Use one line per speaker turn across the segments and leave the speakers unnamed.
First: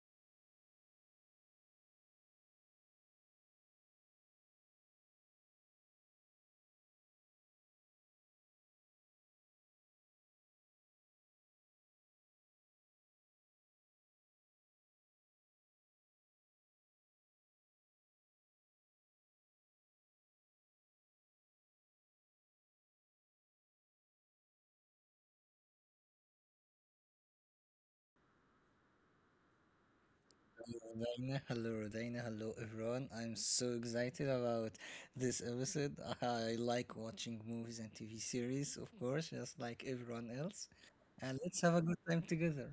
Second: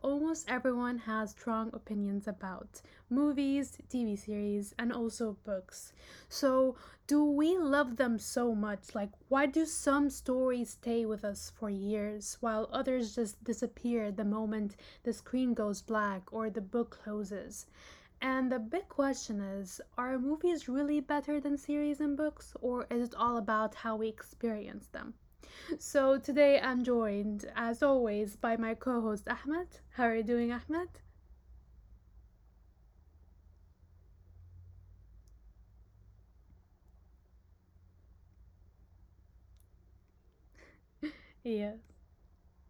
almost everyone has strong opinions about movies, TV series, and also books. So, do we love them so much? Like, why do some stories stay with us for years while others just disappear the moment the screen goes black or the book closes? And the big question is are movies really better than series and books, or is it all about how we experience them? So today I'm joined, as always, by my co host Ahmed. How are you doing, Ahmed?
Rodina. Hello, Rodina. Hello, everyone. I'm so excited about this episode. I like watching movies and TV series, of course, just like everyone else. And let's
Yeah,
have a good time together.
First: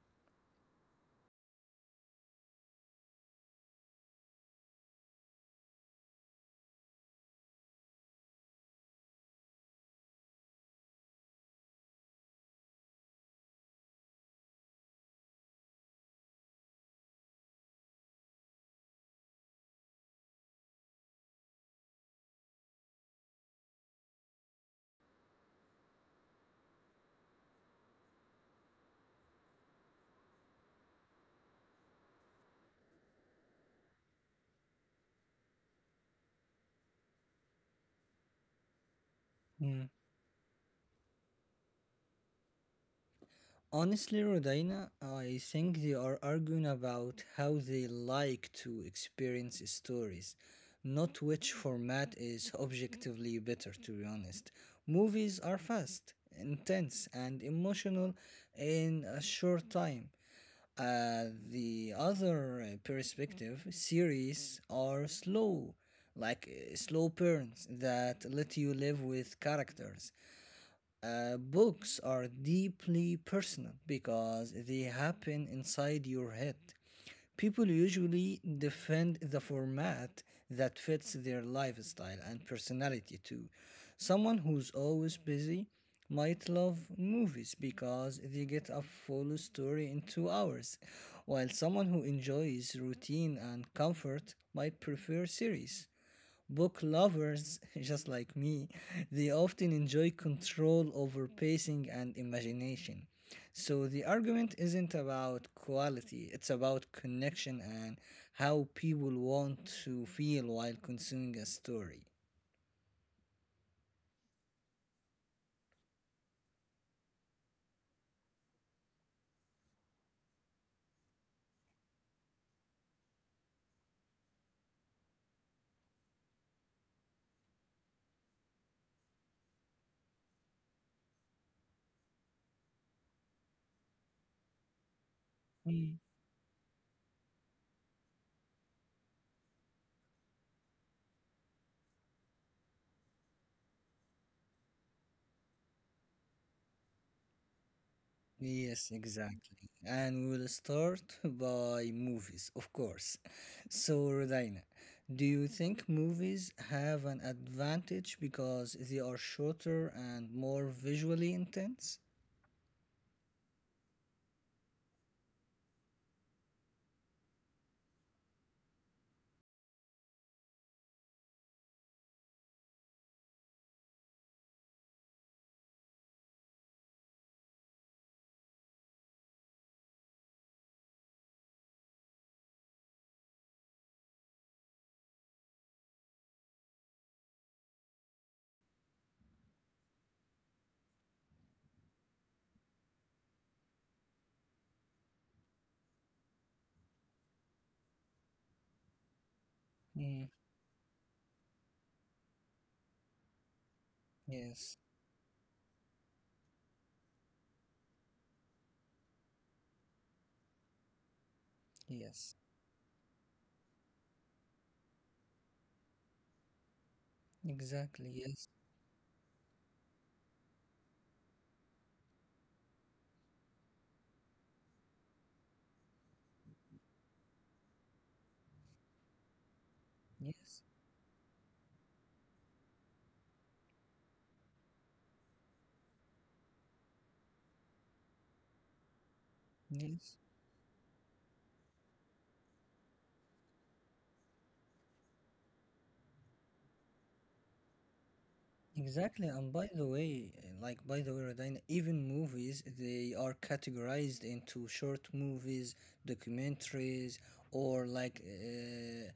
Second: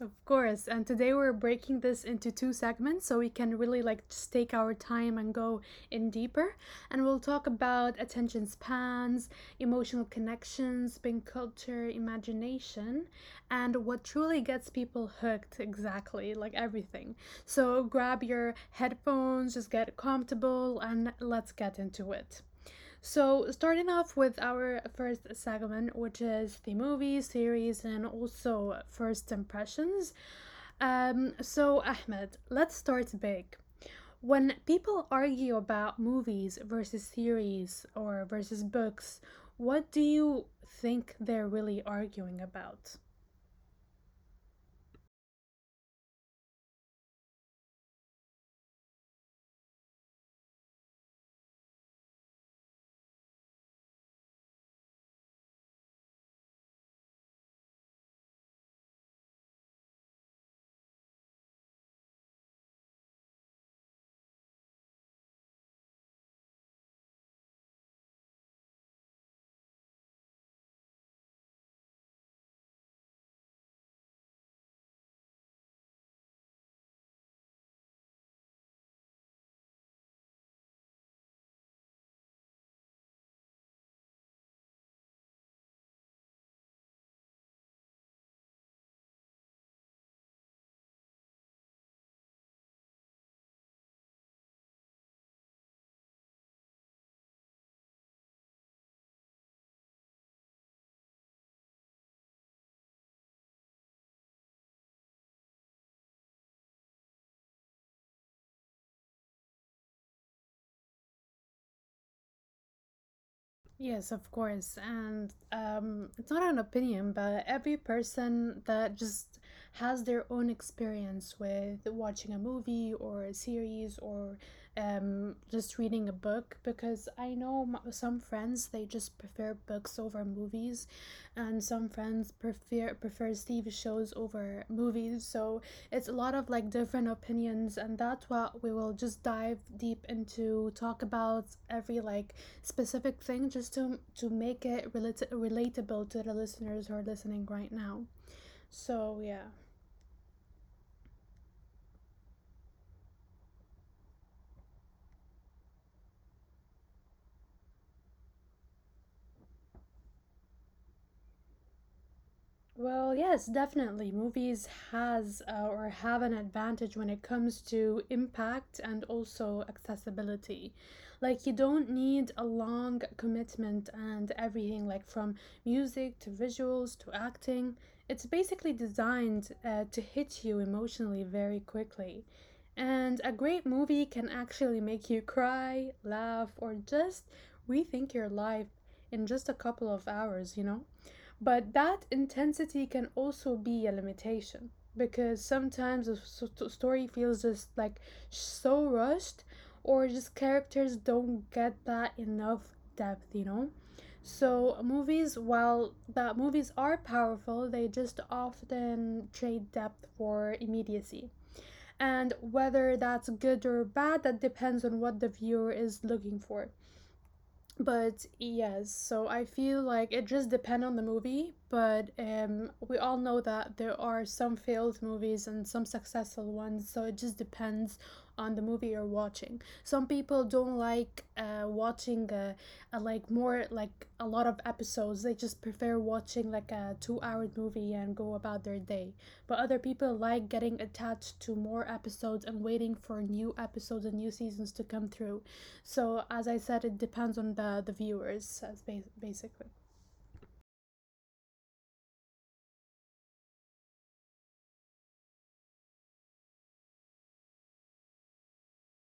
of course. And today we're breaking this into two segments so we can really like just take our time and go in deeper. And we'll talk about attention spans, emotional connections, being culture, imagination, and what truly gets people hooked exactly, like everything. So grab your headphones, just get comfortable, and let's get into it. So, starting off with our first segment, which is the movies, series, and also first impressions. So, Ahmed, let's start big. When people argue about movies versus series or versus books,
Hmm.
what do you think they're really arguing about?
Honestly, Rodina, I think they are arguing about how they like to experience stories, not which format is objectively better, to be honest. Movies are fast, intense, and emotional in a short time. Uh, the other perspective series are slow, like slow burns that let you live with characters. Books are deeply personal because they happen inside your head. People usually defend the format that fits their lifestyle and personality too. Someone who's always busy might love movies because they get a full story in 2 hours, while someone who enjoys routine and comfort might prefer series. Book lovers, just like me, they often enjoy control over pacing and imagination. So the argument isn't about quality, it's about connection and how people want to feel while consuming a story.
Yes, of course. And it's not an opinion, but every person that just has their own experience with watching a movie or a series or just reading a book, because I know some friends they just prefer books over movies, and some friends prefers TV shows over movies. So it's a lot of like different opinions, and that's what we will just dive deep into, talk about every like specific thing just to make it relatable to the listeners who are listening right now.
Yes,
So yeah,
exactly. And we'll start by movies, of course. So, Rodina, do you think movies have an advantage because they are shorter and more visually intense?
well, yes, definitely. Movies has or have an advantage when it comes to impact and also accessibility. Like you don't need a long commitment and everything like from music to visuals to acting. It's basically designed to hit you emotionally very quickly. And a great movie can actually make you cry, laugh, or just rethink your life in just a couple of hours, you know? But that intensity can also be a limitation because sometimes a story feels just like so rushed, or
Mm,
just characters don't get that enough depth, you know?
yes,
So, movies, while that movies are powerful, they just often trade depth for immediacy.
yes,
And whether that's good or bad, that depends on what the viewer is looking for.
exactly.
But
Yes,
yes, so I feel like it just depends on the movie, but we all know that there are some failed movies and some successful ones, so it just depends on the movie you're watching. Some people
yes,
don't like watching like more like a lot of episodes. They just prefer watching like a two-hour movie and go about their day. But other
yes.
people like getting attached to more episodes and waiting for new episodes and new seasons to come through. So as I said, it depends on the viewers, as
Exactly, and by
basically.
the way, Radina, even movies they are categorized into short movies, documentaries, or like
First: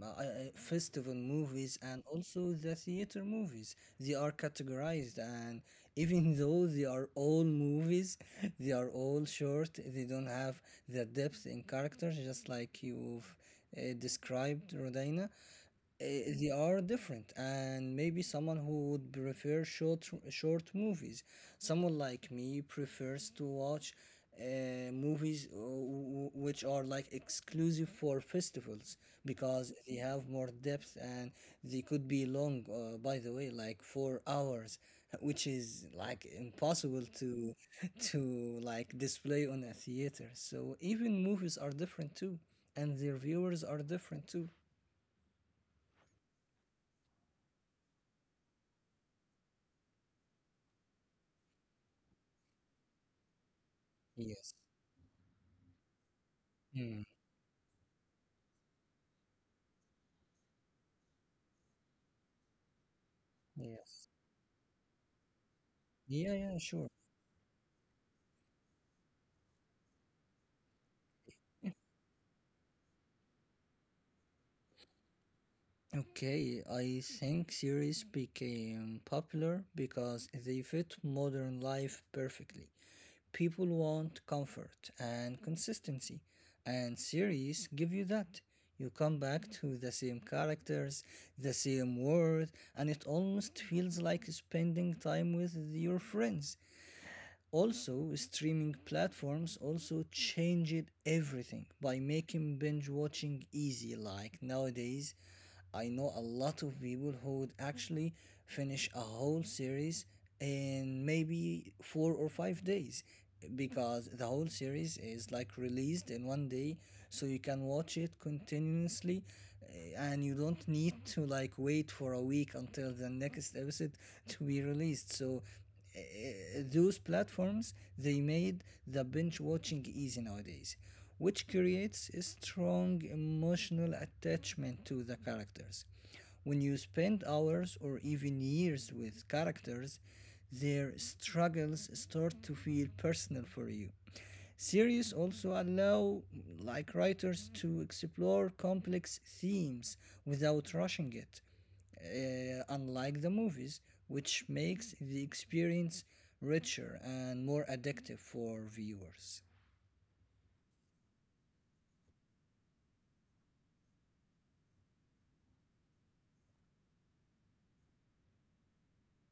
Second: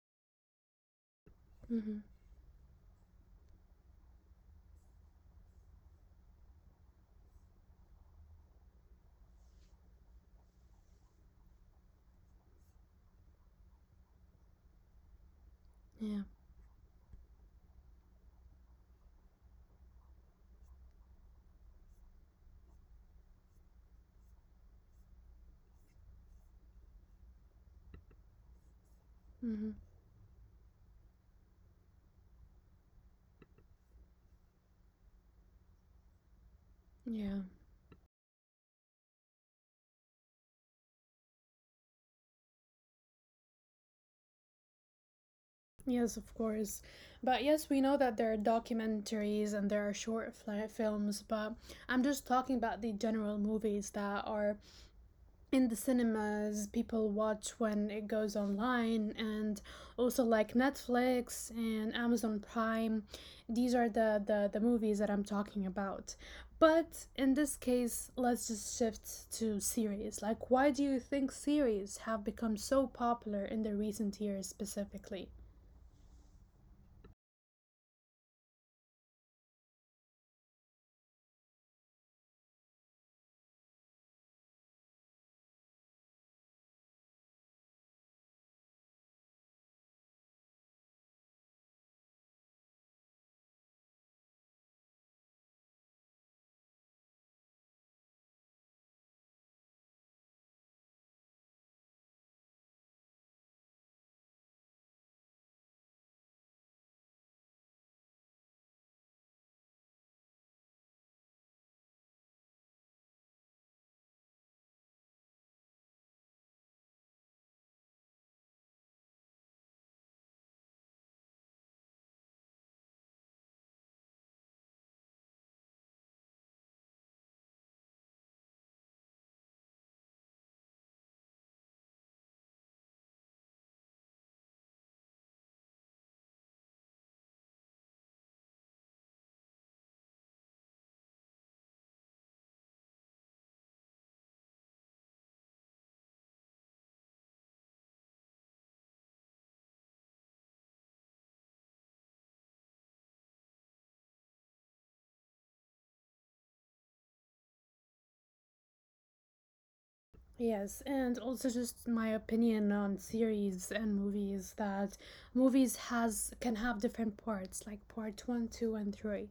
m- uh, uh, festival movies,
Mm-hmm.
and also the theater movies. They are categorized, and even though they are all movies, they are all short, they don't have the depth in characters just like you've described, Rodina. uh,
Yeah.
they are different, and maybe someone who would prefer short movies, someone like me, prefers to watch movies which are like exclusive for festivals
Mm-hmm.
because they have more depth, and they could be long, by the way, like 4 hours, which is like impossible
Yeah.
to to like display on a theater. So even movies are different too, and their viewers are different too.
Yes, of course. But yes, we know that there are documentaries and there are short fli films, but I'm just talking about the general movies that
Yes.
are in the cinemas
Mm.
people watch when it goes online and also like Netflix and Amazon Prime, these are
Yes.
the movies that I'm talking about.
Yeah, yeah, sure.
But in this case, let's just shift to series. Like, why do you think series have become so popular in the recent years specifically?
Okay, I think series became popular because they fit modern life perfectly. People want comfort and consistency, and series give you that. You come back to the same characters, the same world, and it almost feels like spending time with your friends. Also, streaming platforms also changed everything by making binge watching easy. Like nowadays, I know a lot of people who would actually finish a whole series in maybe 4 or 5 days because the whole series is like released in one day, so you can watch it continuously. And you don't need to like wait for a week until the next episode to be released. Uh, those platforms, they made the binge watching easy nowadays, which creates a strong emotional attachment to the characters. When you spend hours or even years with characters, their struggles start to feel personal for you. Series also allow like writers to explore complex themes without rushing it, unlike the movies, which makes the experience richer and more addictive for viewers.
Yes, and also just my opinion on series and movies that movies has can have different parts, like part one, two, and three.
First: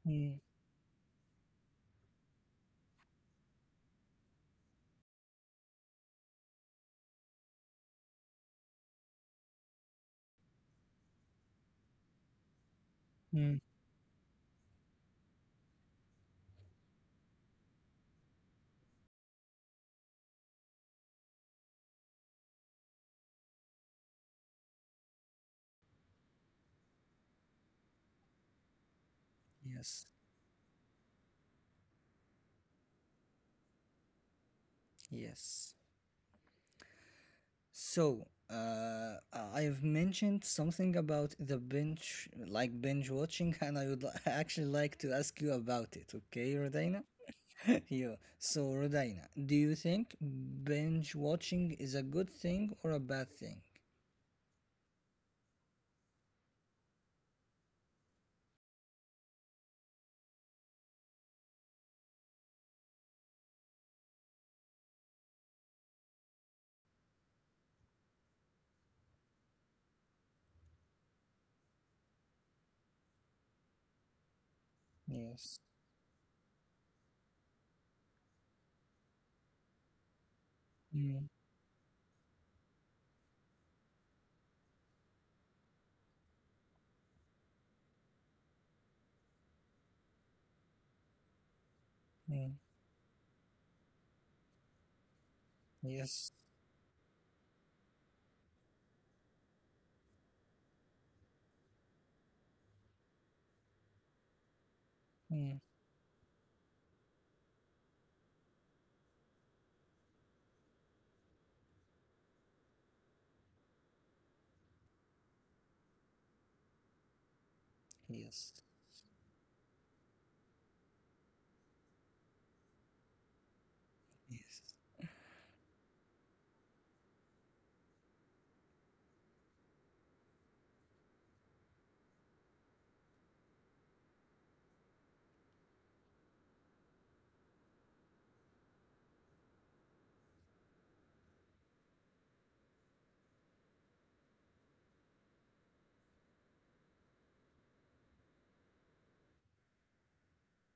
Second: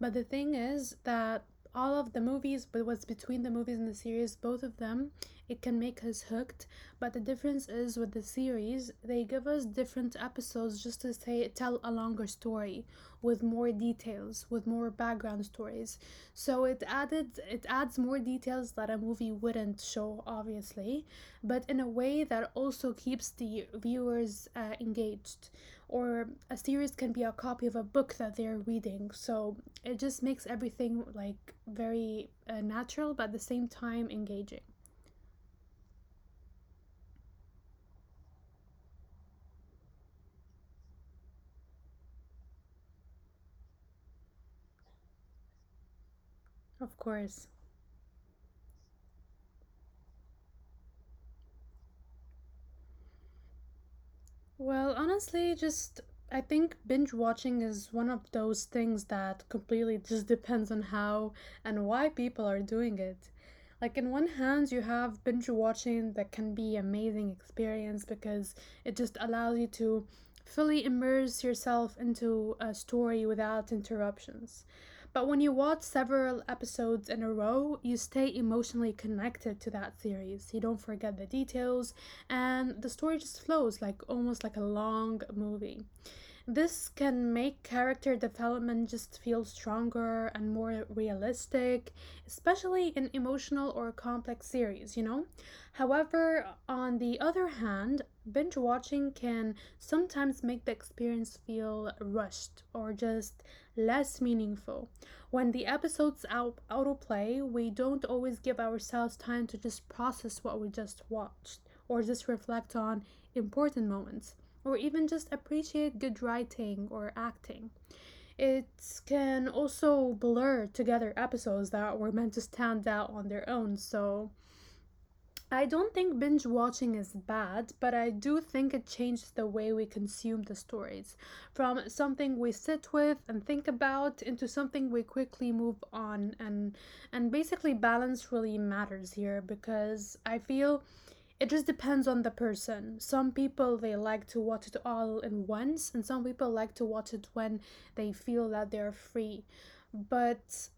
But the
Mm.
thing is that all of the movies, but what's between the movies and the series, both of them, it can make us hooked. But the difference is with the series, they give us different episodes just to say tell a longer story with
Mm.
more details, with more background stories. So it adds more details that a movie wouldn't show obviously, but in a way that also keeps the viewers engaged. Or a series can be a copy of a book that they're reading. So it
Yes,
just makes everything like very natural but at the same time engaging.
yes. So, I have mentioned something about the binge watching, and actually like to ask you about it, okay,
Of
Rodina?
course.
Yeah. So, Rodina, do you think binge watching is a good thing or a bad thing?
Well, honestly, just I think binge watching is one of those things that completely just depends on how and why people are doing it. Like in one hand, you have binge watching that can be amazing experience because it just allows you to fully immerse yourself into a story without interruptions. But when you
Yes.
watch several episodes in a row, you stay emotionally connected to that series. You don't forget the
Mm,
details, and the story just flows like almost like a long movie. This can make character development just feel stronger and more realistic,
mm.
especially in emotional or complex series, you know?
Yes.
However, on the other hand, binge watching can sometimes make the experience feel rushed or just less meaningful. When the episodes autoplay, we don't always give ourselves time to just process what we just watched or just reflect on important moments or even just appreciate good writing or acting.
Yes.
It can also blur together episodes that were meant to stand out on their own, so
Yes.
I don't think binge watching is bad, but I do think it changes the way we consume the stories from something we sit with and think about into something we quickly move on and basically balance really matters here because I feel it just depends on the person. Some people they like to watch it all in once, and some people like to watch it when they feel that they're free. But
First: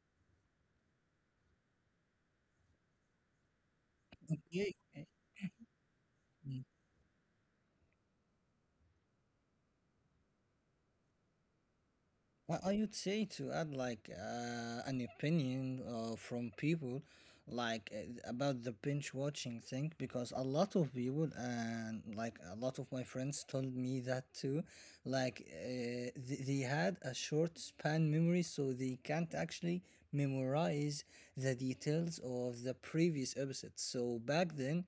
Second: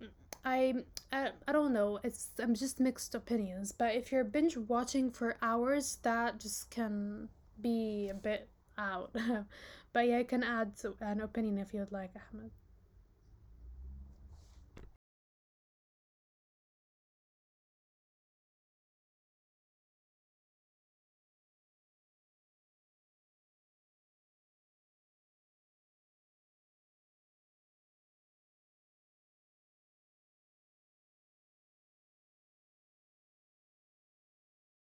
I, I don't know. It's I'm just mixed opinions. But if you're binge
Yeah.
watching for hours, that
Yeah.
just can be a bit out. But yeah, I can add an opinion if you'd like, Ahmed.
Well, I would say to add like an opinion from people about the binge watching thing, because a lot of people and like a lot of my friends told me that too, they had a short span memory, so they can't actually memorize the details of the previous episode. So back then,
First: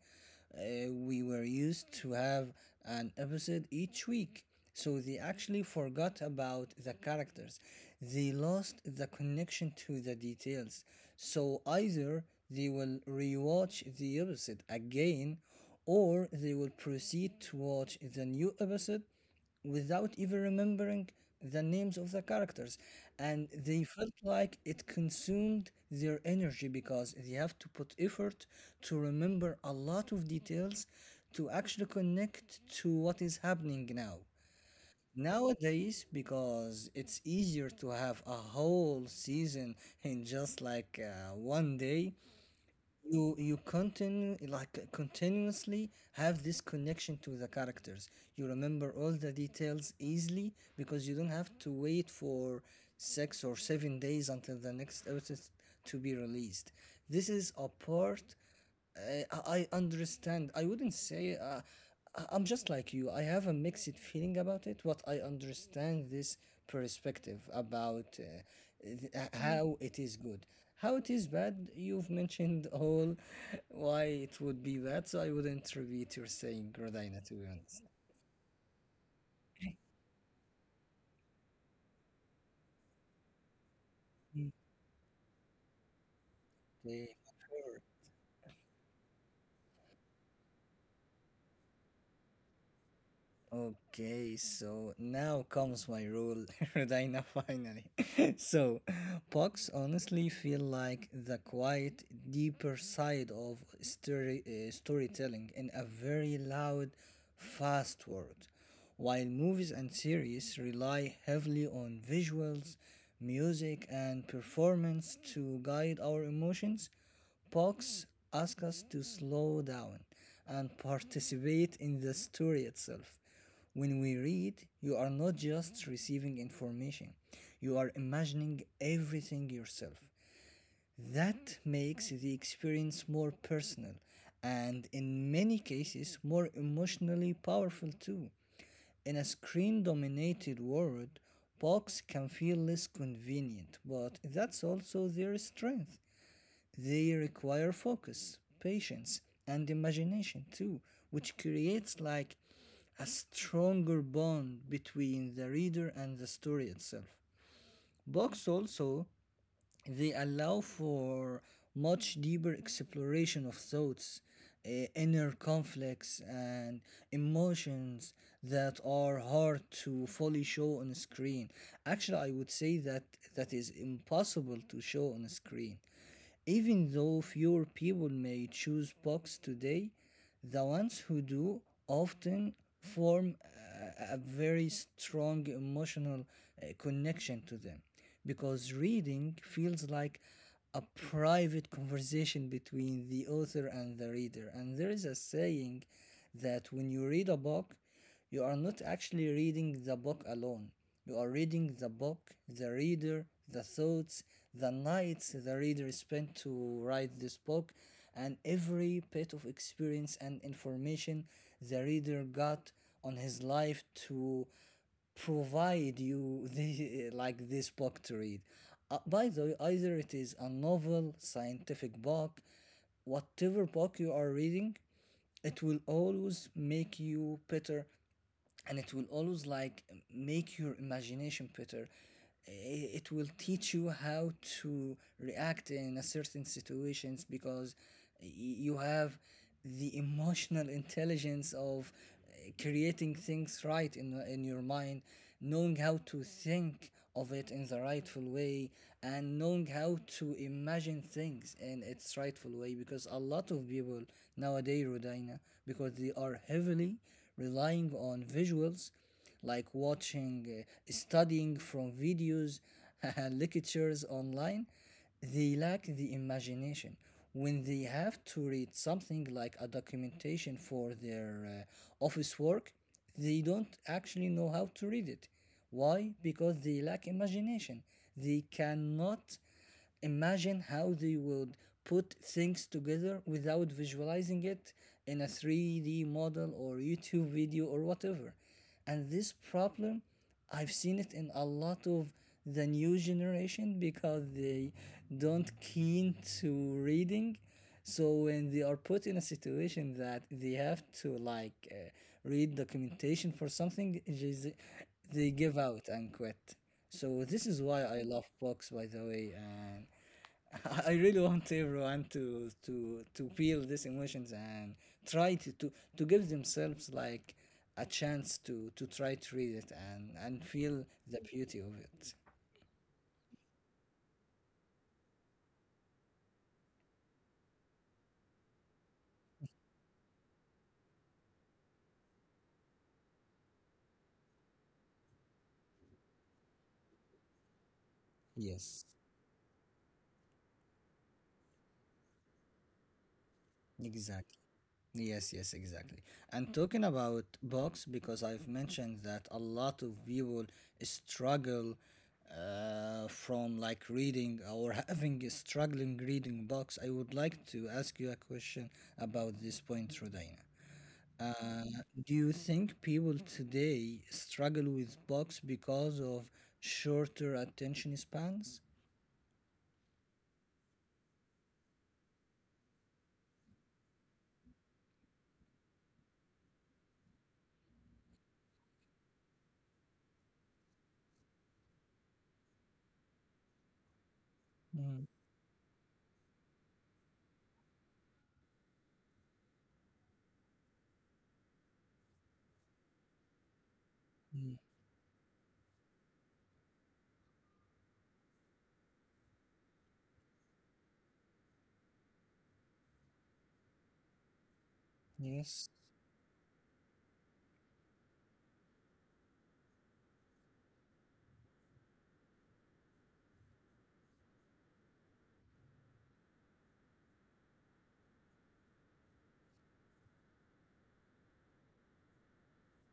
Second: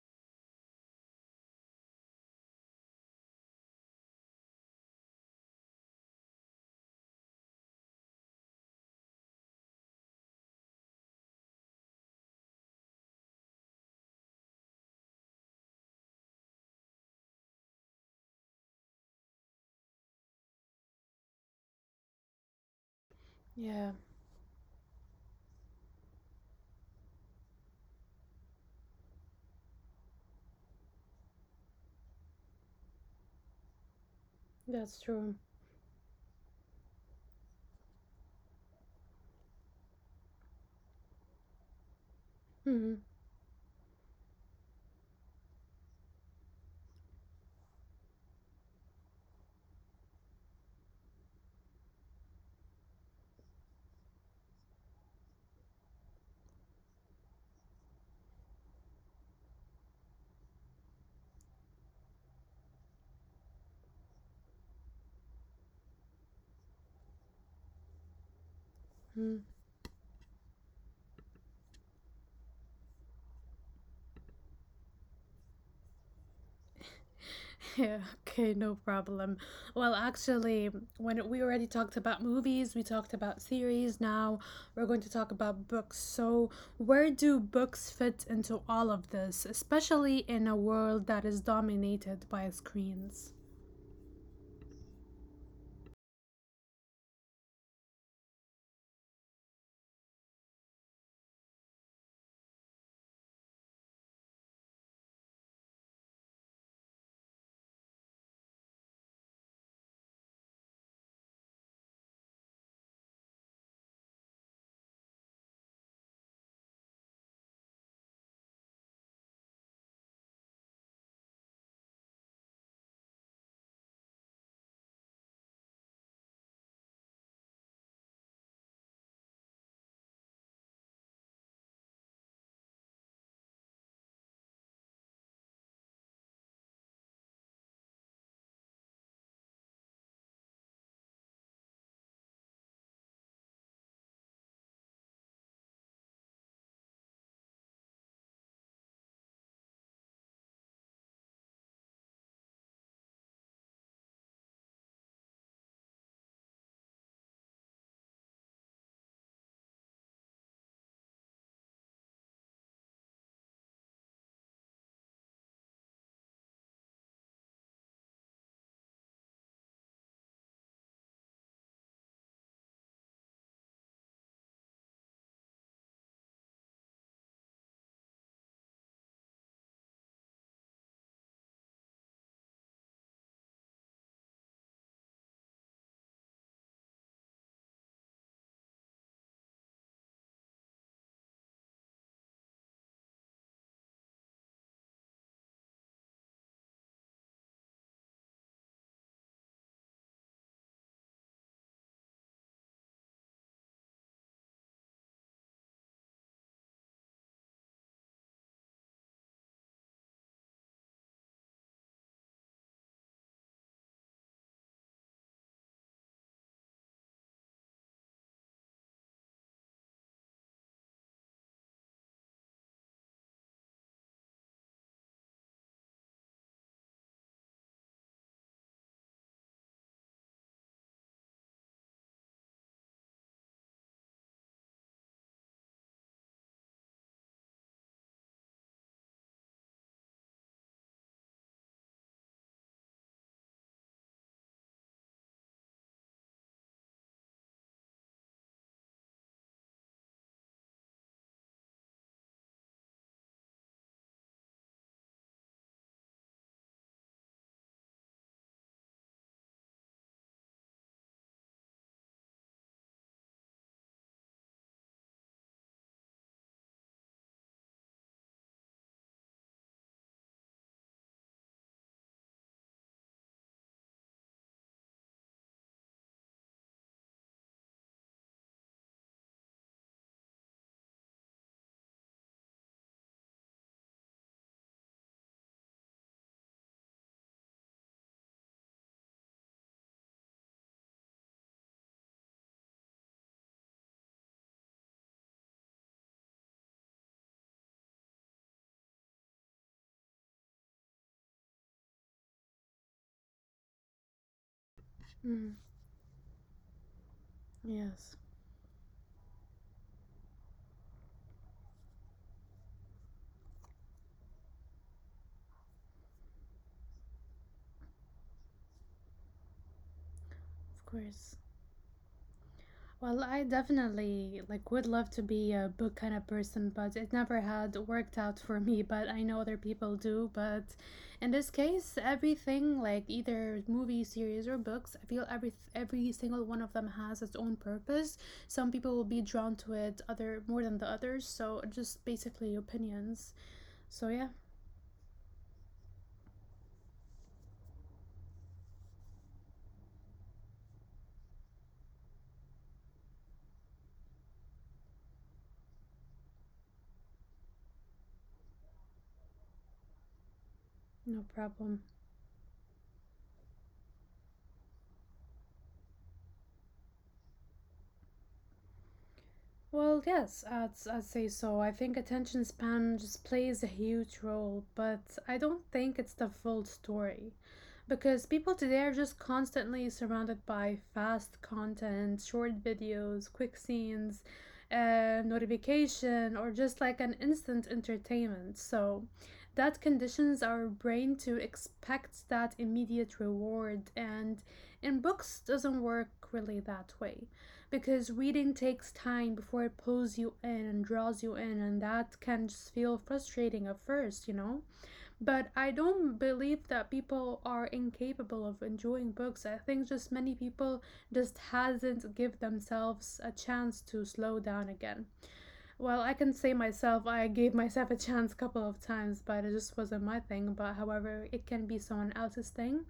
we were used to have an episode each week, so they actually forgot about the characters. They lost the connection to the details. So either they will rewatch the episode again, or they will proceed to watch the new episode without even remembering the names of the characters, and they
Yeah,
felt like it consumed their energy because they have to put effort to remember a lot of details, to actually connect to what is happening now.
that's true.
Nowadays, because it's easier to have a whole season in just like one day,
Mm-hmm.
you continue like continuously have this connection to the characters. You remember all the details easily because you don't have to wait for 6 or 7 days until the next episode to be released. This is a part I understand. I wouldn't say I'm just like you. I have a mixed feeling about it, but I understand this perspective about Mm. how it is good. How it is bad? You've mentioned all why it would be bad, so I wouldn't repeat your saying, Rodina, to be honest.
Yeah. Okay, no problem. Well, actually, when we already talked about movies, we talked about series. Now
Mm.
we're going to talk about books. So, where
Okay,
do
sure.
books fit into all of this, especially in a world that is dominated by screens?
Okay, so now comes my rule, Rodina, finally. So, pucks honestly feel like the quiet, deeper side of storytelling in a very loud, fast world. While movies and series rely heavily on visuals, music, and performance to guide our emotions, Pox asks us to slow down and participate in the story itself. When we read, you are not just receiving information, you are imagining everything yourself. That makes the experience more personal and, in many cases, more emotionally powerful too. In a screen dominated world, Box can feel less convenient, but that's also their strength. They require focus, patience, and imagination too, which creates like a stronger bond between the reader and the story itself. Books also, they allow for much deeper exploration of thoughts, inner conflicts, and emotions that are hard to fully show on a screen. Actually, I would say that that is impossible to show on a screen. Even though fewer people may choose books today, the ones who do often form a very strong emotional connection to them because reading feels like a private conversation between the author and the reader. And there is a saying that when you read a book, you are not actually reading the book alone. You are reading the book, the reader, the thoughts, the nights the reader spent to write this book, and every bit of experience and information the reader got on his life to provide you the, like this book to read. By the way, either it is a novel, scientific book, whatever book you are reading, it will always make you better, and it will always like make your imagination better. It will teach you how to react in a certain situations, because you have the emotional intelligence of creating things right in your mind, knowing how to think of it in the rightful way, and knowing how to imagine things in its rightful way, because a lot of people nowadays, Rodina, because they are heavily relying on visuals, like watching, studying from videos, lectures online, they lack the imagination. When they have to read something like a documentation for their office work, they don't actually know how to read it. Why? Because they lack imagination. They cannot imagine how they would put things together without visualizing it in a 3D model or YouTube video or whatever. And this problem, I've seen it in a lot of the new generation, because they don't keen to reading, so when they are put in a situation that they have to read documentation for something, just they
Mm,
give out and quit. So this is why I
yes,
love books, by the way, and I really want everyone to to feel these emotions and try to give themselves like a chance to try to read it and
of
feel the
course.
beauty of it.
Well, I definitely like would love to be a book kind of person, but it never had worked out for me, but I know other people do, but in this case, everything like either movie series or books, I feel every single one of them has its own purpose. Some
Yes,
people will be drawn to it other more than the others, so just basically opinions. So yeah,
exactly. Yes, yes, exactly. And talking about books, because I've mentioned that a lot of people struggle from like reading or having a struggling reading books. I would like to ask you a question about this point, Rodina.
no
Uh,
problem.
do you think people today struggle with books because of shorter attention spans?
Well, yes, I'd say so. I think attention span just plays a huge role, but I don't think it's the full story. Because people today are just constantly surrounded by fast content, short videos, quick scenes,
Mm,
notification, or just like an instant entertainment. So that conditions our brain to expect that immediate reward, and
mm,
in books doesn't work really that way because reading takes time before it pulls you in and draws you in and that can just feel frustrating at first, you know, but
yes,
I don't believe that people are incapable of enjoying books. I think just many people just hasn't give themselves a chance to slow down again. Well, I can say myself, I gave myself a chance a couple of times, but it just wasn't my thing. But however, it can be someone else's thing.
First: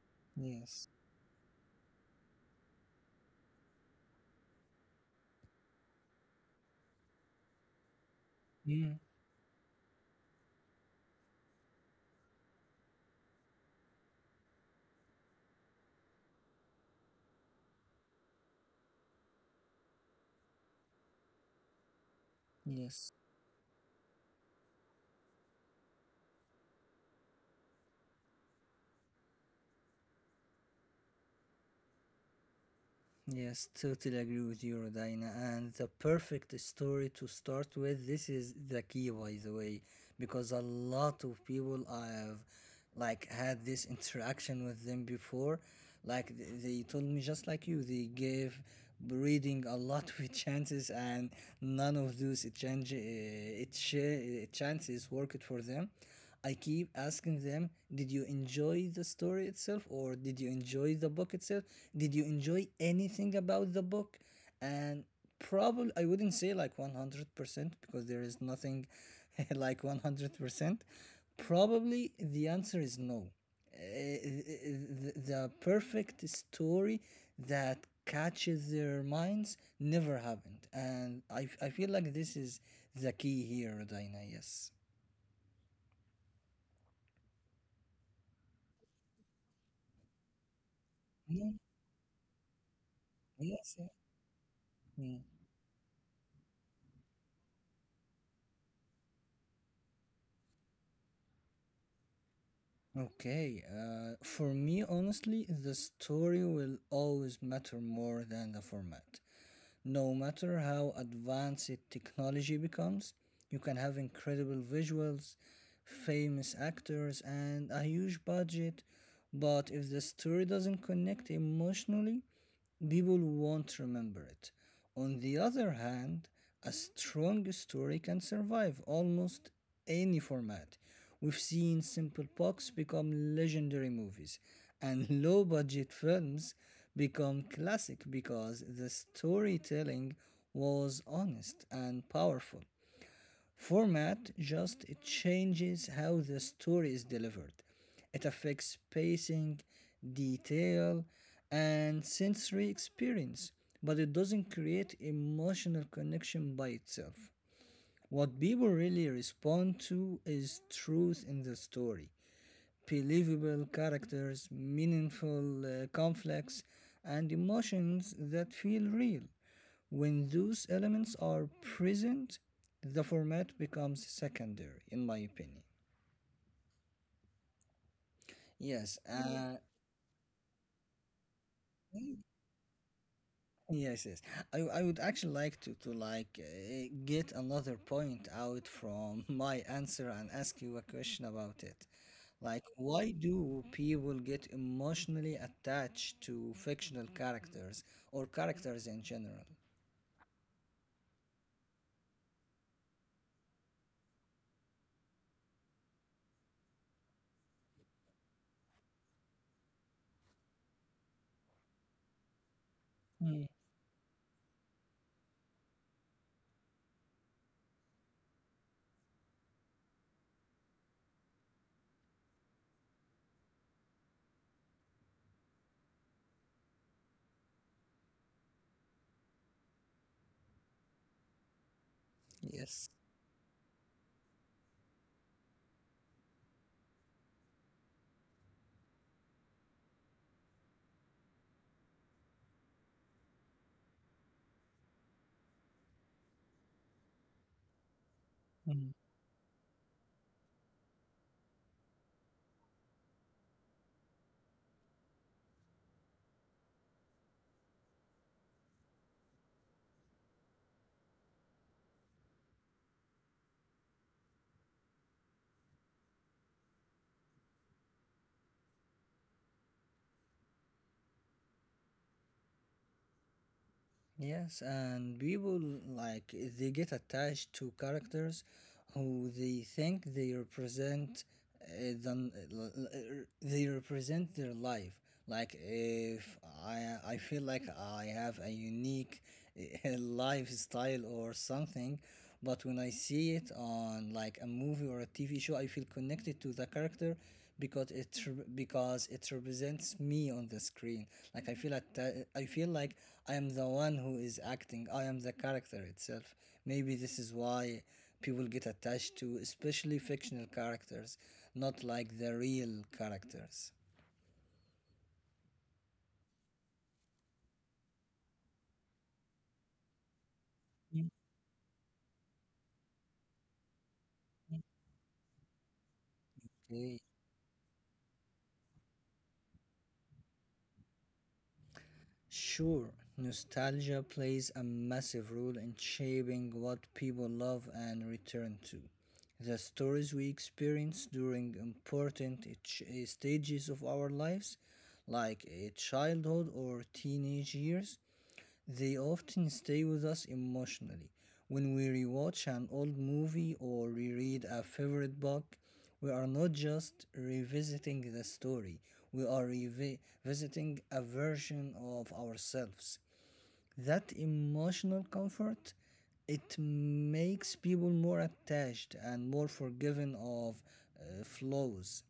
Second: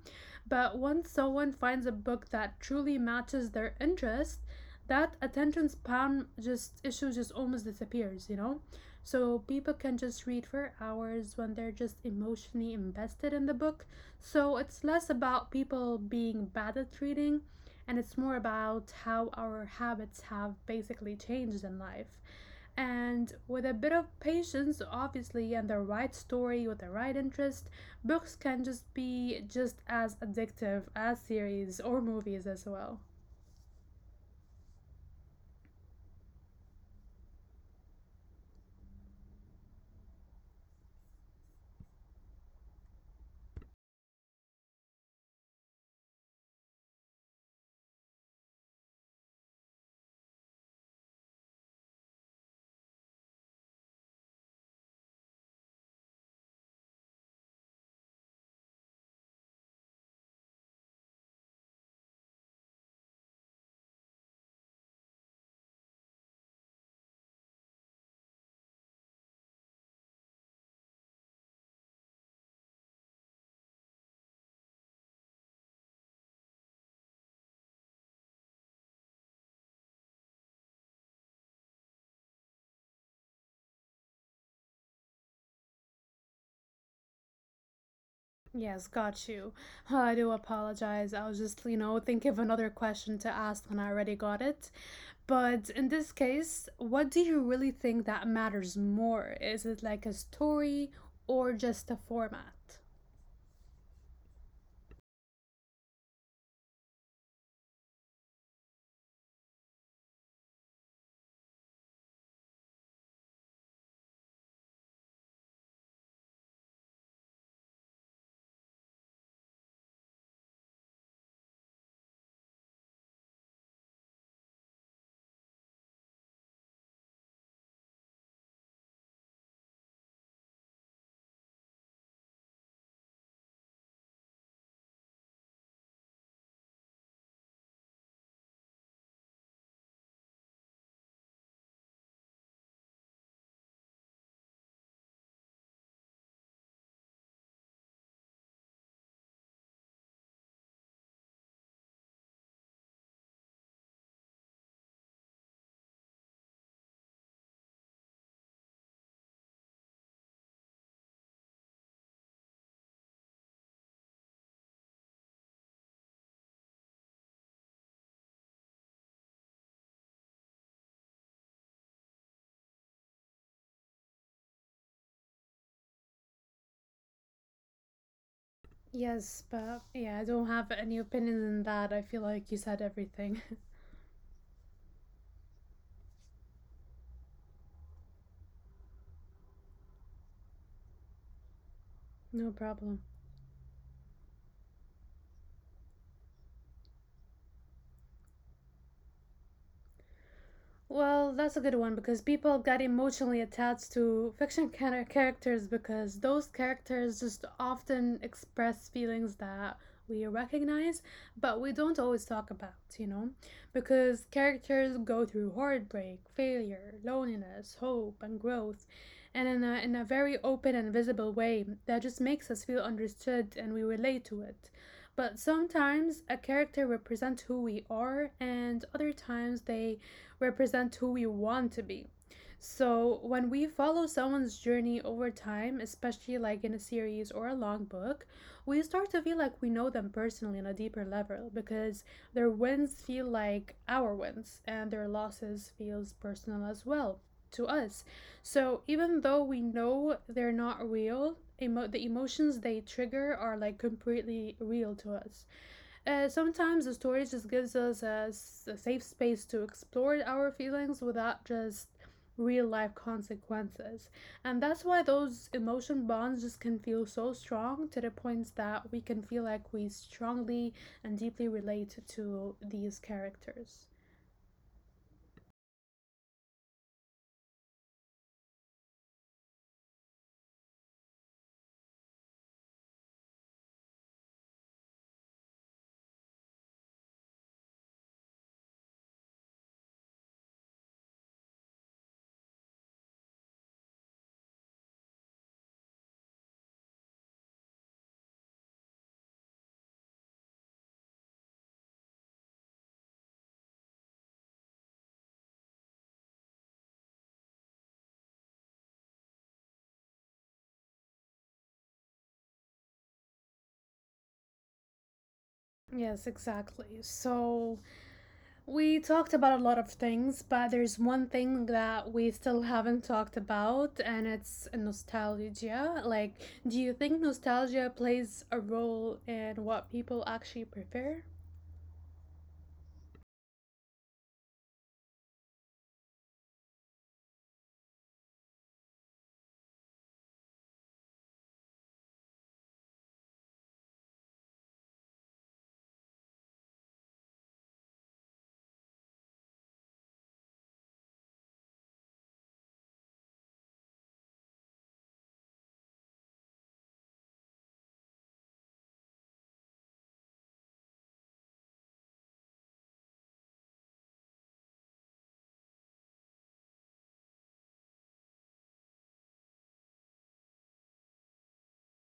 But
yes,
once someone finds a book that truly matches their interest, that attention span just issue just almost disappears, you know?
mm,
So people can just read for hours when they're just emotionally invested in the book. So it's less about people being bad at reading and it's more about how our habits have basically changed in life.
yes.
And with a bit of patience, obviously, and the right story with the right interest, books can just be just as addictive as series or movies as well.
Yes, totally agree with you, Rodina. And the perfect story to start with, this is the key, by the way, because a lot of people I have like had this interaction with them before. Like they told me, just like you, they gave breeding a lot of chances, and none of those chances worked for them. I keep asking them, did you enjoy the story itself, or did you enjoy the book itself? Did you enjoy anything about the book? And probably I wouldn't say like 100%, because there is nothing like 100%. Probably the answer is no. Uh, the perfect story that catches their minds never happened. And I feel like this is the key here, Dina. Yes.
Yes, got you. Well, I do apologize. I was
Yeah,
just, you know, thinking of another question to ask when I
yes,
already got it.
Mm,
But in this case, what do you really think that matters more? Is it like a story or just a format?
Okay, for me, honestly, the story will always matter more than the format. No matter how advanced technology becomes, you can have incredible visuals, famous actors, and a huge budget, but if the story doesn't connect emotionally, people won't remember it. On the other hand, a strong story can survive almost any format. We've seen simple books become legendary movies, and low budget films become classic because the storytelling was honest and powerful. Format just it changes how the story is delivered. It affects pacing, detail, and sensory experience, but it doesn't create emotional connection by itself. What people really respond to is truth in the story, believable characters, meaningful conflicts, and emotions that feel real. When those elements are present, the format becomes secondary, in my opinion. Yes,
Yes,
Yeah. uh,
but yeah, I don't have any opinion on that. I feel like you said everything.
yes, yes. I would actually like to get another point out from my answer and ask you a question about it.
No
Like,
problem.
why do people get emotionally attached to fictional characters or characters in general?
Well, that's a good one because people got emotionally attached to fiction characters because those characters just often express feelings that we recognize, but we don't always talk about, you know?
Mm,
Because characters go through heartbreak, failure, loneliness, hope, and growth, and in a very open and visible way that just makes us feel understood and we relate to it. But sometimes a character represents who we are, and other times they represent who we want to be.
Yes.
So when we follow someone's journey over time, especially like in a series or a long book, we start to feel like we know them personally on a deeper level because their wins feel like our wins and their losses feels personal as well to us. So even though we know they're not real, the emotions they trigger are like completely real to us. Sometimes the story just gives us a safe space to explore our feelings without just real life consequences. And that's why those emotion bonds just can feel so strong to the point that we can feel like we strongly and deeply relate to these characters.
Yes, and people like they get attached to characters who they think they represent uh, than uh, l- they represent their life. Like if I feel like I have a unique lifestyle or something, but when I see it on like a movie or a TV show, I feel connected to the character because it represents me on the screen. Like I feel like I am the one who is acting. I am the character itself. Maybe this is why people get attached to, especially fictional characters, not like the real characters.
Yes, exactly. So, we talked about a lot of things, but there's
Yeah.
one thing that we still haven't talked about, and it's nostalgia. Like, do you
Okay.
think nostalgia plays a role in what people actually prefer?
Sure, nostalgia plays a massive role in shaping what people love and return to. The stories we experience during stages of our lives, like a childhood or teenage years, they often stay with us emotionally. When we rewatch an old movie or reread a favorite book, we are not just revisiting the story, we are revisiting a version of ourselves. That emotional comfort it makes people more attached and more forgiving of flaws.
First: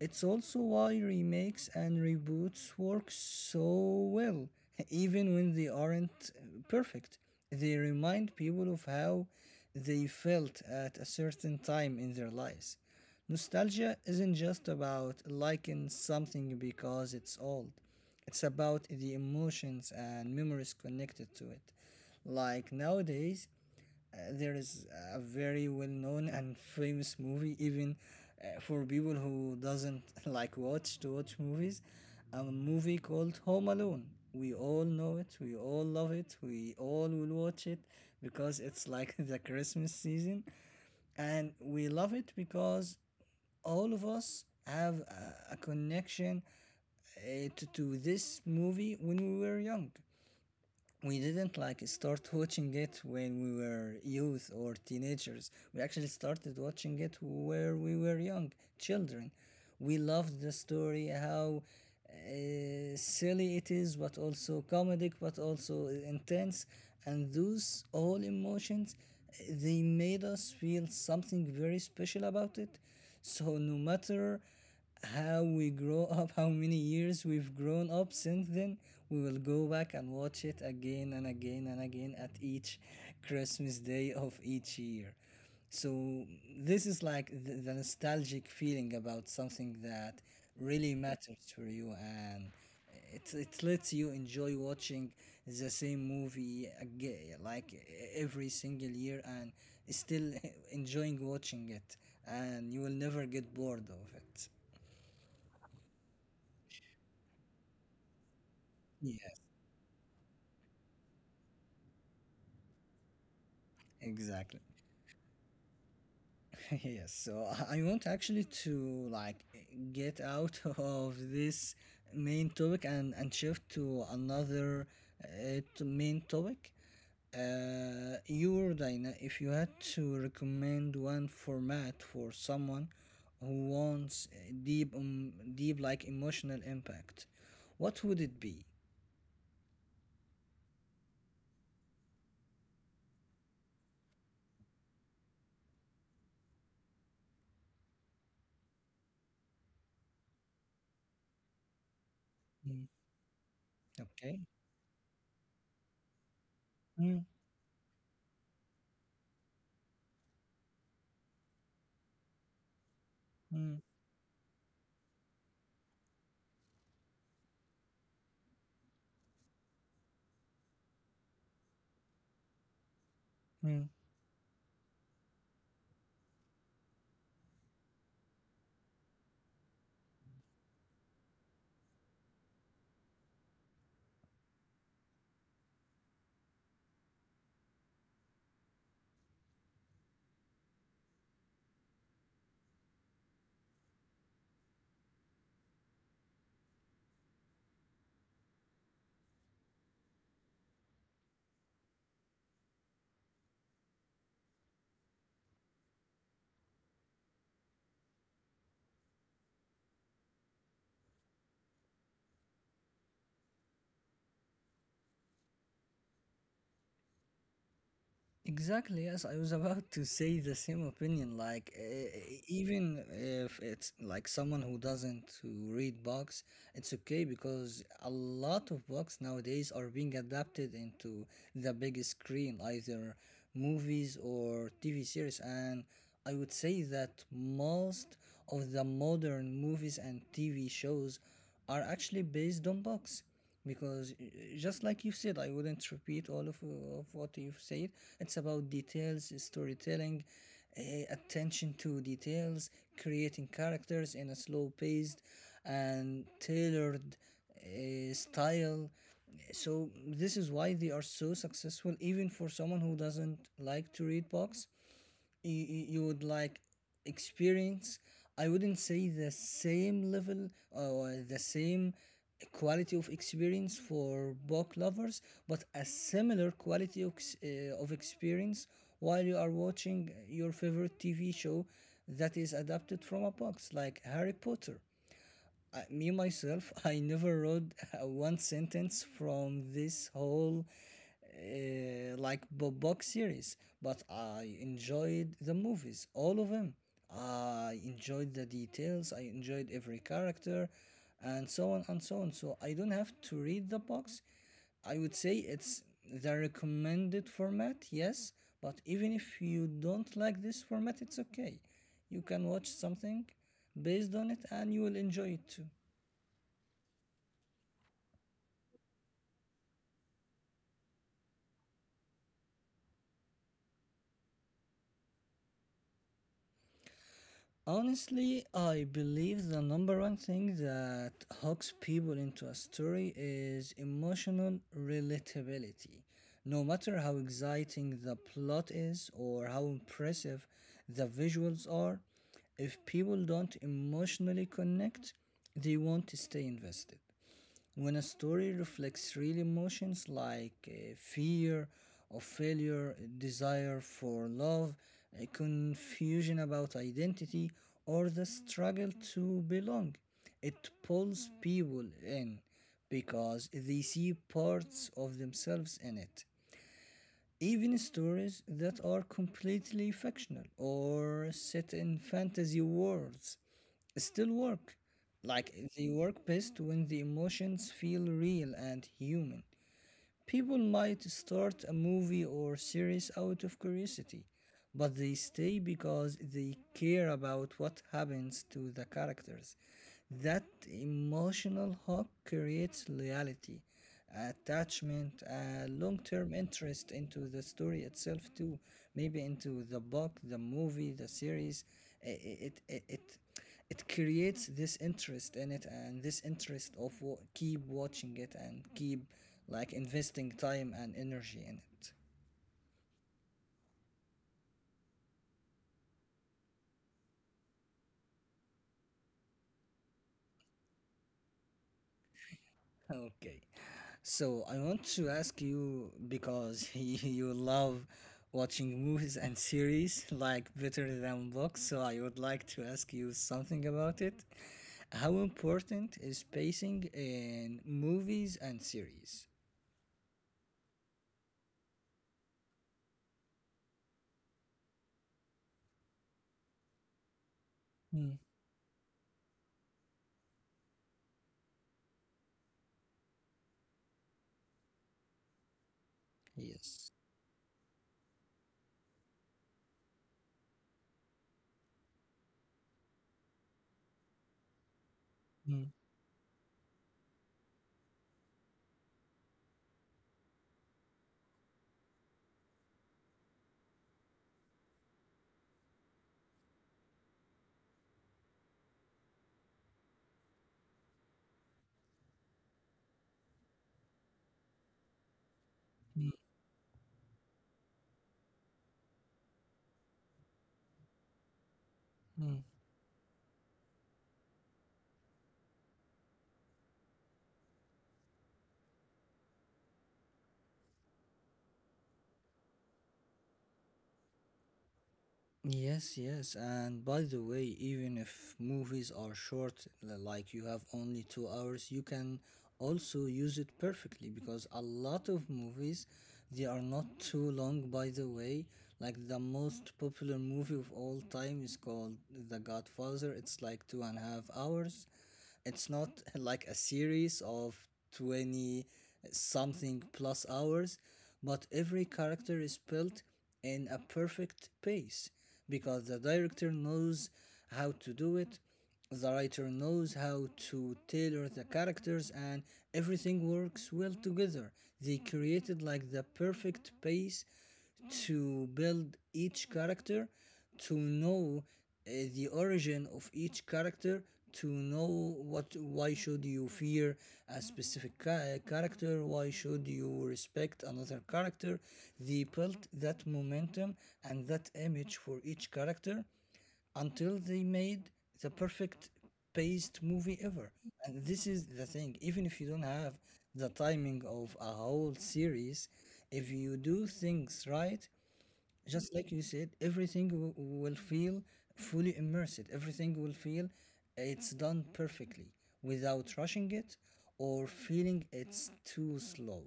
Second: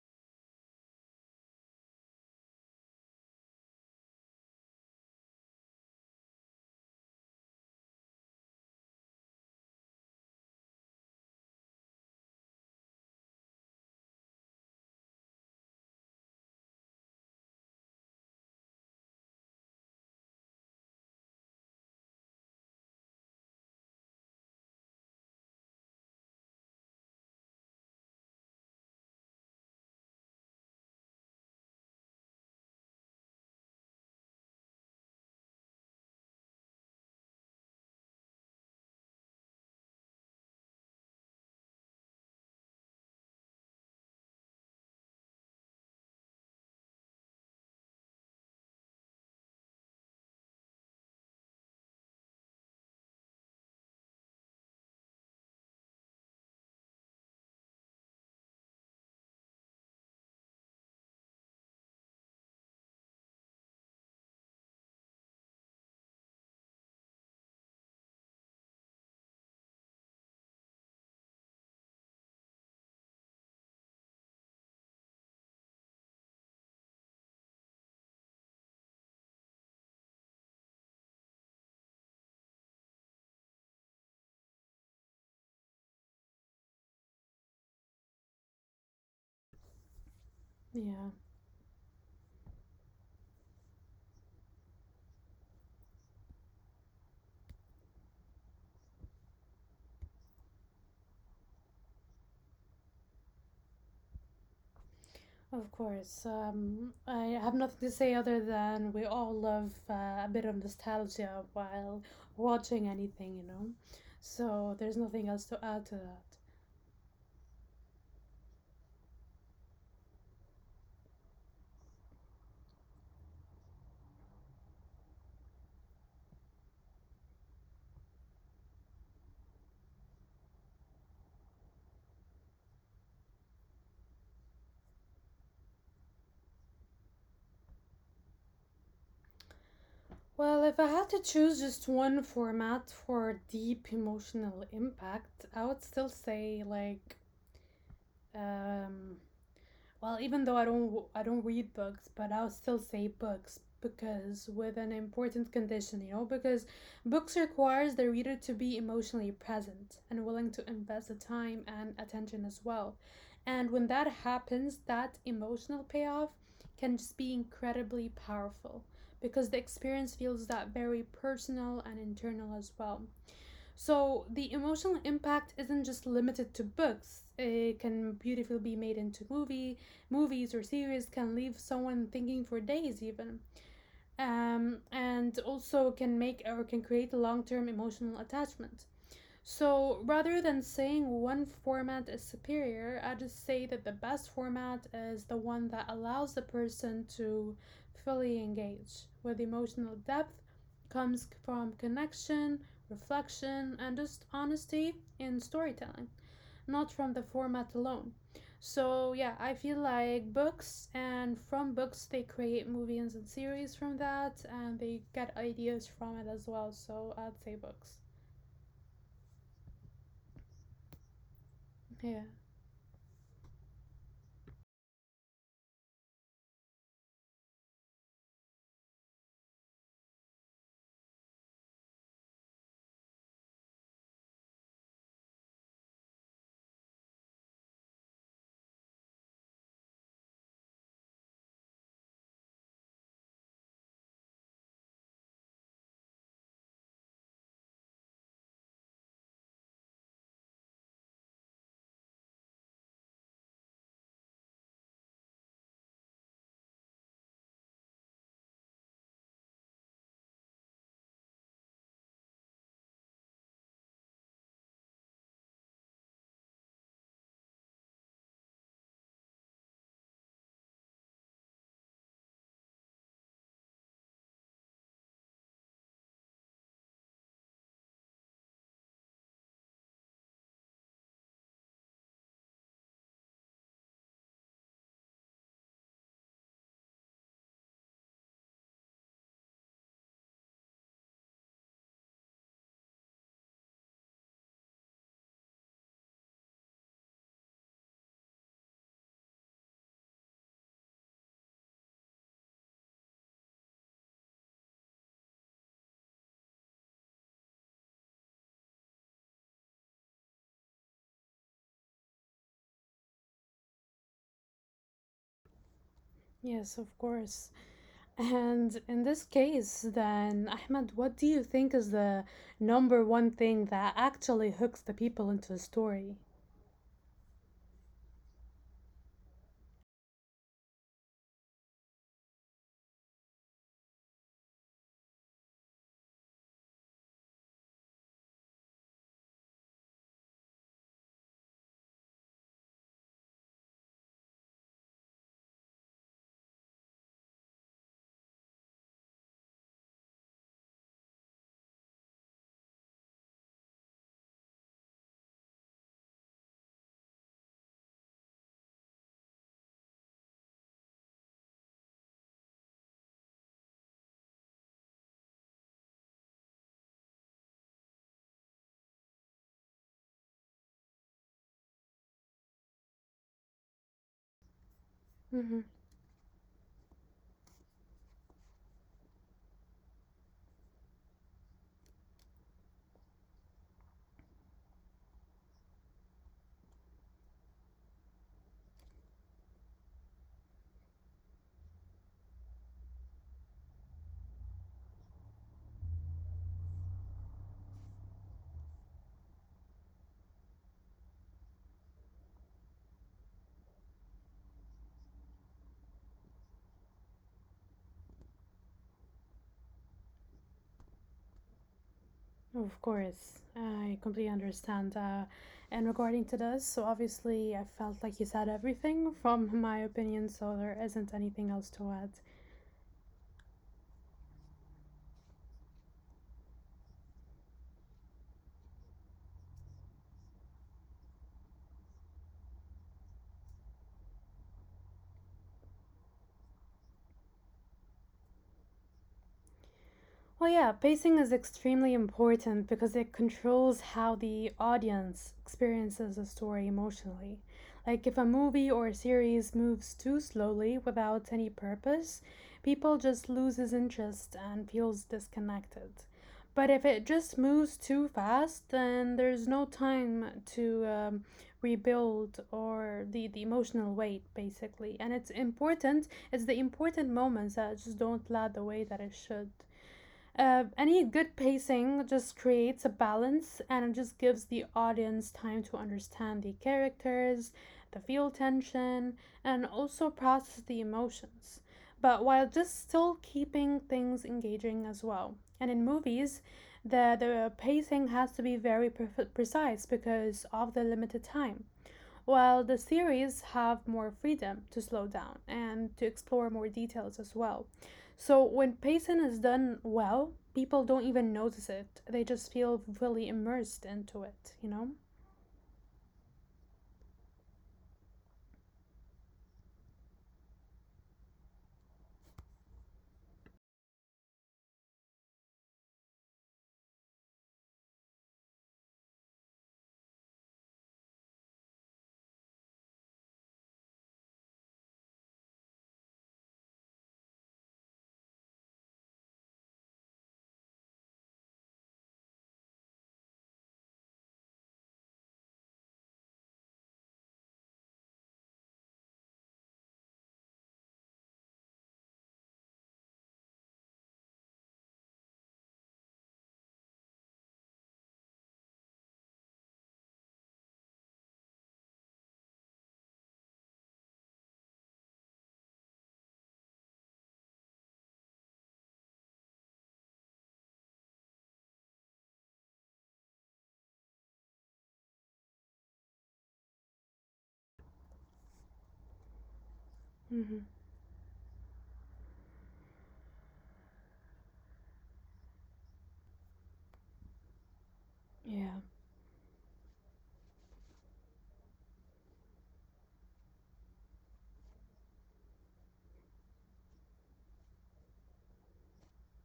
It's also why remakes and reboots work so well, even when they aren't perfect. They remind people of how they felt at a certain time in their lives. Nostalgia isn't just about liking something because it's old, it's about the emotions and memories connected to it. Like nowadays, there is a very well-known and famous movie, even for people who doesn't like watch to watch movies, a movie called Home Alone. We all know it, we all love it, we all will watch it because it's like the Christmas season, and we love it because all of us have a connection to this movie when we were young. We didn't start watching it when we were youth or teenagers. We actually started watching it where we were young children. We loved the story, how silly it is, but also comedic, but also intense. And those all emotions, they made us feel something very special about it. So no matter how we grow up, how many years we've grown up since then, we will go back and watch it again and again and again at each Christmas day of each year. So this is like the nostalgic feeling about something that really
Yeah,
matters for you, and it lets you enjoy watching the same movie again, like every single year, and still enjoying watching it, and you will never get bored of it.
of course. I have nothing to say other than we all
Yes,
love a bit of nostalgia while watching anything, you know?
exactly.
So, there's nothing else to add to that.
Yes, so I want actually to like get out of this main topic and shift to another to main topic. Your Dina, if you had to recommend one format for someone who wants deep like emotional impact, what would it be?
Well, if I had to choose just one format for deep emotional impact, I would still say like um, well, even though I don't read books, but I'll
Mm,
still say books
okay.
because with an important condition, you know, because
Mm,
books requires the reader to be emotionally present and willing to invest the time and attention as well.
mm,
And when that happens, that emotional payoff can just be incredibly powerful because the experience feels that very personal and internal as well.
mm.
So the emotional impact isn't just limited to books. It can beautifully be made into movies or series can leave someone thinking for days even. And also can make or can create a long-term emotional attachment. So rather than saying one format is superior, I just say that the best format is the one that allows the person to fully engage with emotional depth, comes from connection, reflection, and just honesty in storytelling, not from the format alone. So yeah, I feel like books and from books they create movies and series from that and they get ideas from it as well. So I'd say books.
Exactly, yes. I was about to say the same opinion.
Yeah.
Even if it's like someone who doesn't who read books, it's okay because a lot of books nowadays are being adapted into the big screen, either movies or TV series. And I would say that most of the modern movies and TV shows are actually based on books because just like you said, I wouldn't repeat all of what you've said. It's about details, storytelling, uh, attention to details, creating characters in a slow paced and tailored style. So this is why they are so successful, even for someone who doesn't like to read books. You would like experience, I wouldn't say the same level or the same quality of experience for book lovers, but a similar quality of experience while you are watching your favorite TV show that is adapted from a box like Harry Potter. Me myself, I never wrote one sentence from this whole box series, but I enjoyed the movies, all of them. I enjoyed the details, I enjoyed every character, and so on and so on. So I don't have to read the books. I would say it's the recommended format, yes, but even if you don't like this format, it's okay. You can watch something based on it and you will enjoy it too.
Yes, of course. And in this case, then, Ahmed, what do you think is the number one thing that actually hooks the people into the story?
Honestly, I believe the number one thing that hooks people into a story is emotional relatability. No matter how exciting the plot is or how impressive the visuals are, if people don't emotionally connect, they won't stay invested. When a story reflects real emotions like fear of failure, desire for love, confusion about identity, or the struggle to belong, it pulls people in because they see parts of themselves in it. Even stories that are completely fictional or set in fantasy worlds still work. Like
Hmm.
they work best when the emotions feel real and human. People might start a movie or series out of curiosity, but they stay because they care about what happens to the characters. That emotional hook creates loyalty, attachment, a long term interest into the story itself, too. Maybe into the book, the movie, the series. I- It, it, it, it creates this interest in it and this interest of keep watching it and keep like investing time and energy in it.
Of course, I completely understand. And regarding to this, so obviously, I felt like you said everything from my opinion, so there isn't anything else to add.
Okay. So I want to ask you because you love watching movies and series like better than books, so I would like to ask you something about it. How important is pacing in movies and series?
Well, yeah, pacing is extremely important because it controls how the audience experiences a story emotionally. Like,
Mm,
if a movie or a series moves too slowly without any purpose, people just loses interest and feels disconnected. But
Yes.
if it just moves too fast, then there's no time to rebuild or the emotional weight, basically. And it's
mm,
important, it's the important moments that just don't land the way that it should. Any good pacing just creates a balance and it just gives the audience time to understand the characters, the feel tension, and also process the emotions, but while just still keeping things engaging as well. And in
mm,
movies, the pacing has to be very precise because of the limited time
mm.
while the series have more freedom to slow down and to explore more details as well. So when pacing is done well, people don't even notice it. They just feel really immersed into it, you know?
Yes, yes. And by the way, even if movies are short, like you have only 2 hours, you can also use it perfectly because a lot of movies, they are not too long, by the way. Like the most popular movie of all time is called The Godfather. It's like 2.5 hours. It's not like a series of 20 something plus hours, but every character is built in a perfect pace because the director knows how to do it, the writer knows how to tailor the characters, and everything works well together. They created like the perfect pace to build each character, to know the origin of each character, to know what why should you fear a specific character, why should you respect another character. They built that momentum and that image for each character until they made the perfect paced movie ever.
Mm-hmm.
And this is the thing, even if you don't have the timing of a whole series, if you do things right,
Yeah.
just like you said, everything will feel fully immersed. Everything will feel it's done perfectly, without rushing it or feeling it's too slow.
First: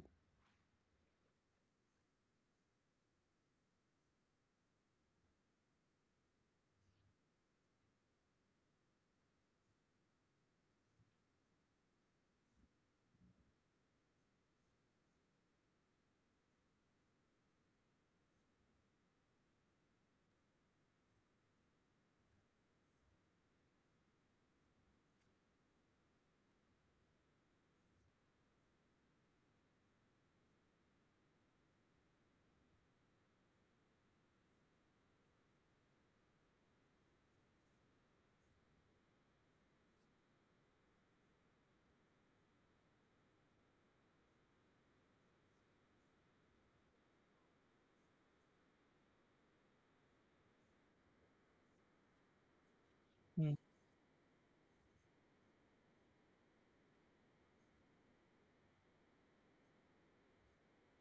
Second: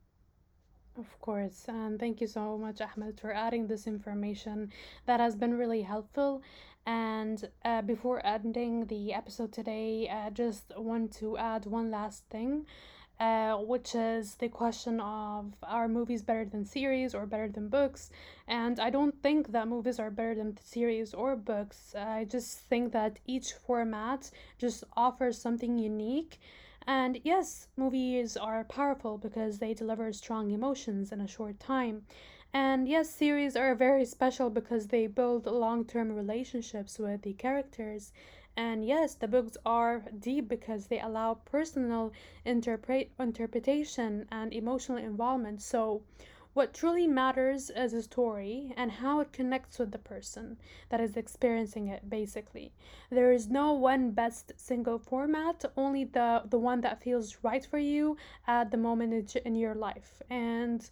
Of course, and thank you so much, Ahmed, for adding this information that has been really helpful. And before ending the episode today, I just want to add one last thing, which is the question of are movies better than series or better than books? And I don't think that movies are better than series or books. I just think that each format just offers something unique and yes, movies are powerful because they deliver strong emotions in a short time. And yes, series are very special because they build long term relationships with the characters. And yes, the books are deep because they allow personal interpretation and emotional involvement. So, what truly matters is a story and how it connects with the person that is experiencing it, basically. There
Mm,
is no one best single format, only the one that feels right for you at the moment in your life. And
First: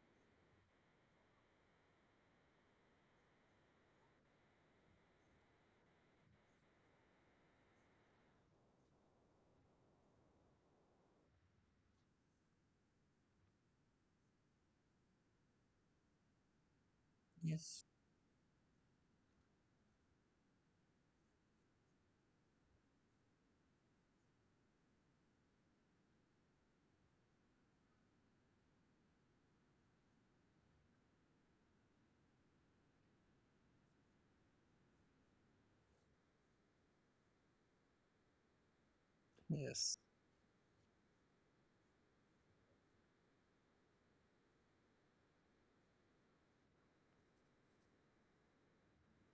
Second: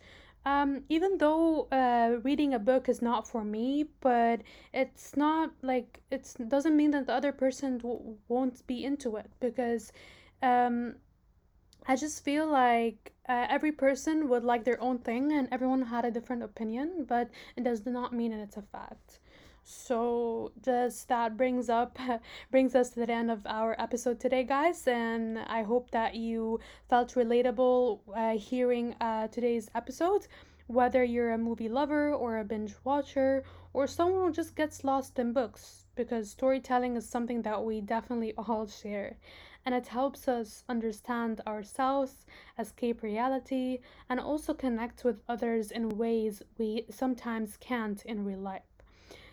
even though reading a book is not for me, but it's not like it doesn't mean that the other person won't be into it because um, I just feel like every person would like their own thing and everyone had a different opinion, but it does
Yes,
not mean that it's a fact. So just that brings up brings us to the end of our episode today, guys, and I hope that you felt relatable hearing today's episode. Whether you're a movie lover or a binge watcher or someone who just gets lost in books, because storytelling is something that we definitely all share and it
yes.
helps us understand ourselves, escape reality, and also connect with others in ways we sometimes can't in real life.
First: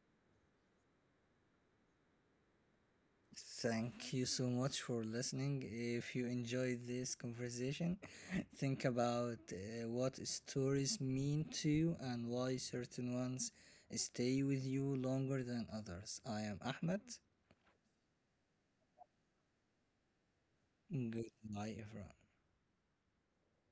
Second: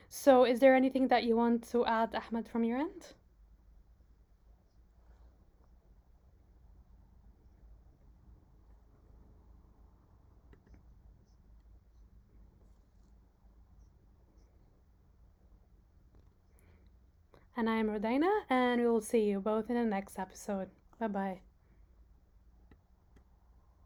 So, is there anything that you want to add, Ahmed, from your end?
Thank you so much for listening. If you enjoyed this conversation, think about what stories mean to you and why certain ones stay with you longer than others. I am Ahmed.
And I am Rodina, and we will see you both in the next episode. Bye bye.
Goodbye, everyone.